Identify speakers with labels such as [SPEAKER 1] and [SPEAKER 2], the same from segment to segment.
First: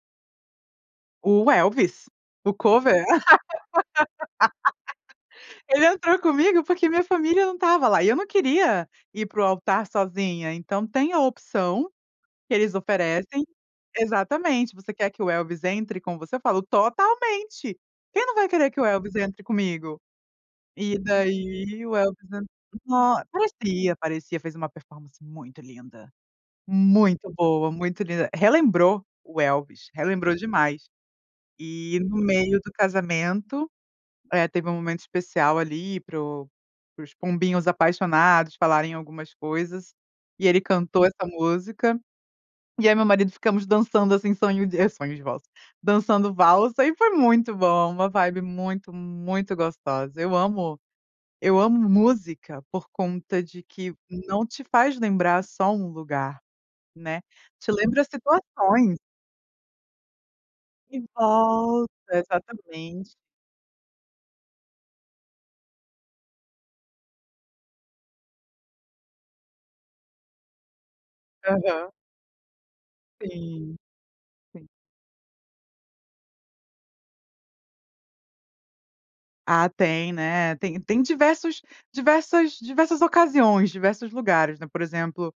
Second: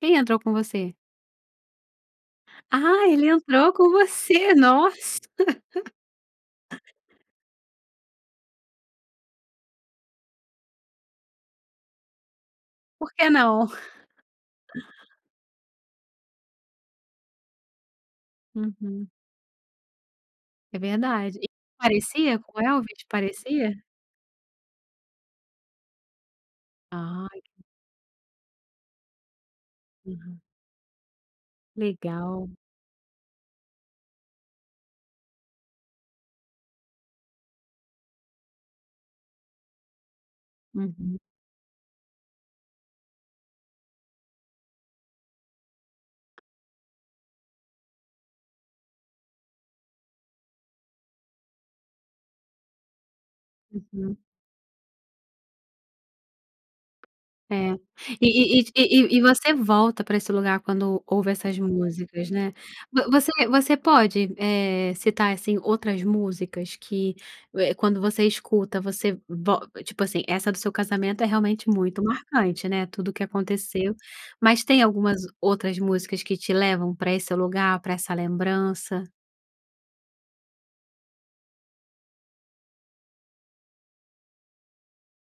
[SPEAKER 1] Quem entrou com você?
[SPEAKER 2] O Elvis, o cover.
[SPEAKER 1] Ah, ele entrou com você, nossa.
[SPEAKER 2] Ele entrou comigo porque minha família não estava lá e eu não queria ir para o altar sozinha. Então tem a opção que eles
[SPEAKER 1] Por que
[SPEAKER 2] oferecem
[SPEAKER 1] não?
[SPEAKER 2] exatamente: "Você quer que o Elvis entre como você?" Eu falo: "Totalmente. Quem não vai querer que o
[SPEAKER 1] Uhum.
[SPEAKER 2] Elvis entre comigo?"
[SPEAKER 1] É
[SPEAKER 2] E
[SPEAKER 1] verdade. E
[SPEAKER 2] daí o Elvis
[SPEAKER 1] parecia
[SPEAKER 2] en
[SPEAKER 1] com o Elvis,
[SPEAKER 2] nó
[SPEAKER 1] parecia?
[SPEAKER 2] parecia, parecia fez uma performance muito linda, muito
[SPEAKER 1] Ai.
[SPEAKER 2] boa, muito linda, relembrou o Elvis, relembrou
[SPEAKER 1] Uhum.
[SPEAKER 2] demais. E no
[SPEAKER 1] Legal.
[SPEAKER 2] meio do casamento, eh, teve um momento especial, ali, para o para os pombinhos apaixonados falarem algumas coisas, e ele cantou
[SPEAKER 1] Uhum.
[SPEAKER 2] essa música, e eu e meu marido ficamos dançando, assim, sonho de eh, sonho de valsa, dançando valsa e foi muito bom, uma vibe muito, muito gostosa. Eu amo eu amo música por conta de que
[SPEAKER 1] Uhum.
[SPEAKER 2] não te faz lembrar só um lugar, né, te
[SPEAKER 1] É.
[SPEAKER 2] lembra
[SPEAKER 1] E e e
[SPEAKER 2] situações.
[SPEAKER 1] e e você volta pra esse lugar
[SPEAKER 2] E
[SPEAKER 1] quando ouve essas
[SPEAKER 2] volta,
[SPEAKER 1] músicas, né. Vo
[SPEAKER 2] exatamente.
[SPEAKER 1] você você pode, eh, citar, assim, outras músicas que, eh, quando você escuta, você vol tipo assim, essa do seu casamento é realmente
[SPEAKER 2] Aham.
[SPEAKER 1] muito marcante, né, tudo que
[SPEAKER 2] Sim.
[SPEAKER 1] aconteceu. Mas
[SPEAKER 2] Sim.
[SPEAKER 1] tem algumas outras músicas que te levam pra esse lugar, pra essa lembrança?
[SPEAKER 2] Ah, tem, né, tem tem diversos diversas diversas ocasiões, diversos lugares, né, por exemplo,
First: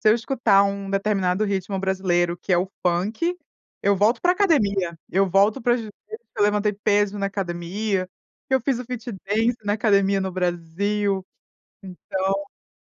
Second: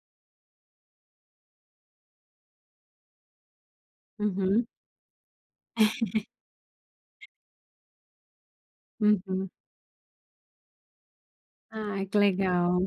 [SPEAKER 2] se eu escutar um determinado ritmo brasileiro, que é o funk, eu volto pra
[SPEAKER 1] Uhum.
[SPEAKER 2] academia, eu volto para as vezes que eu levantei peso na academia, que eu fiz o fit
[SPEAKER 1] Uhum.
[SPEAKER 2] dance na academia no Brasil,
[SPEAKER 1] Ai, que
[SPEAKER 2] então
[SPEAKER 1] legal.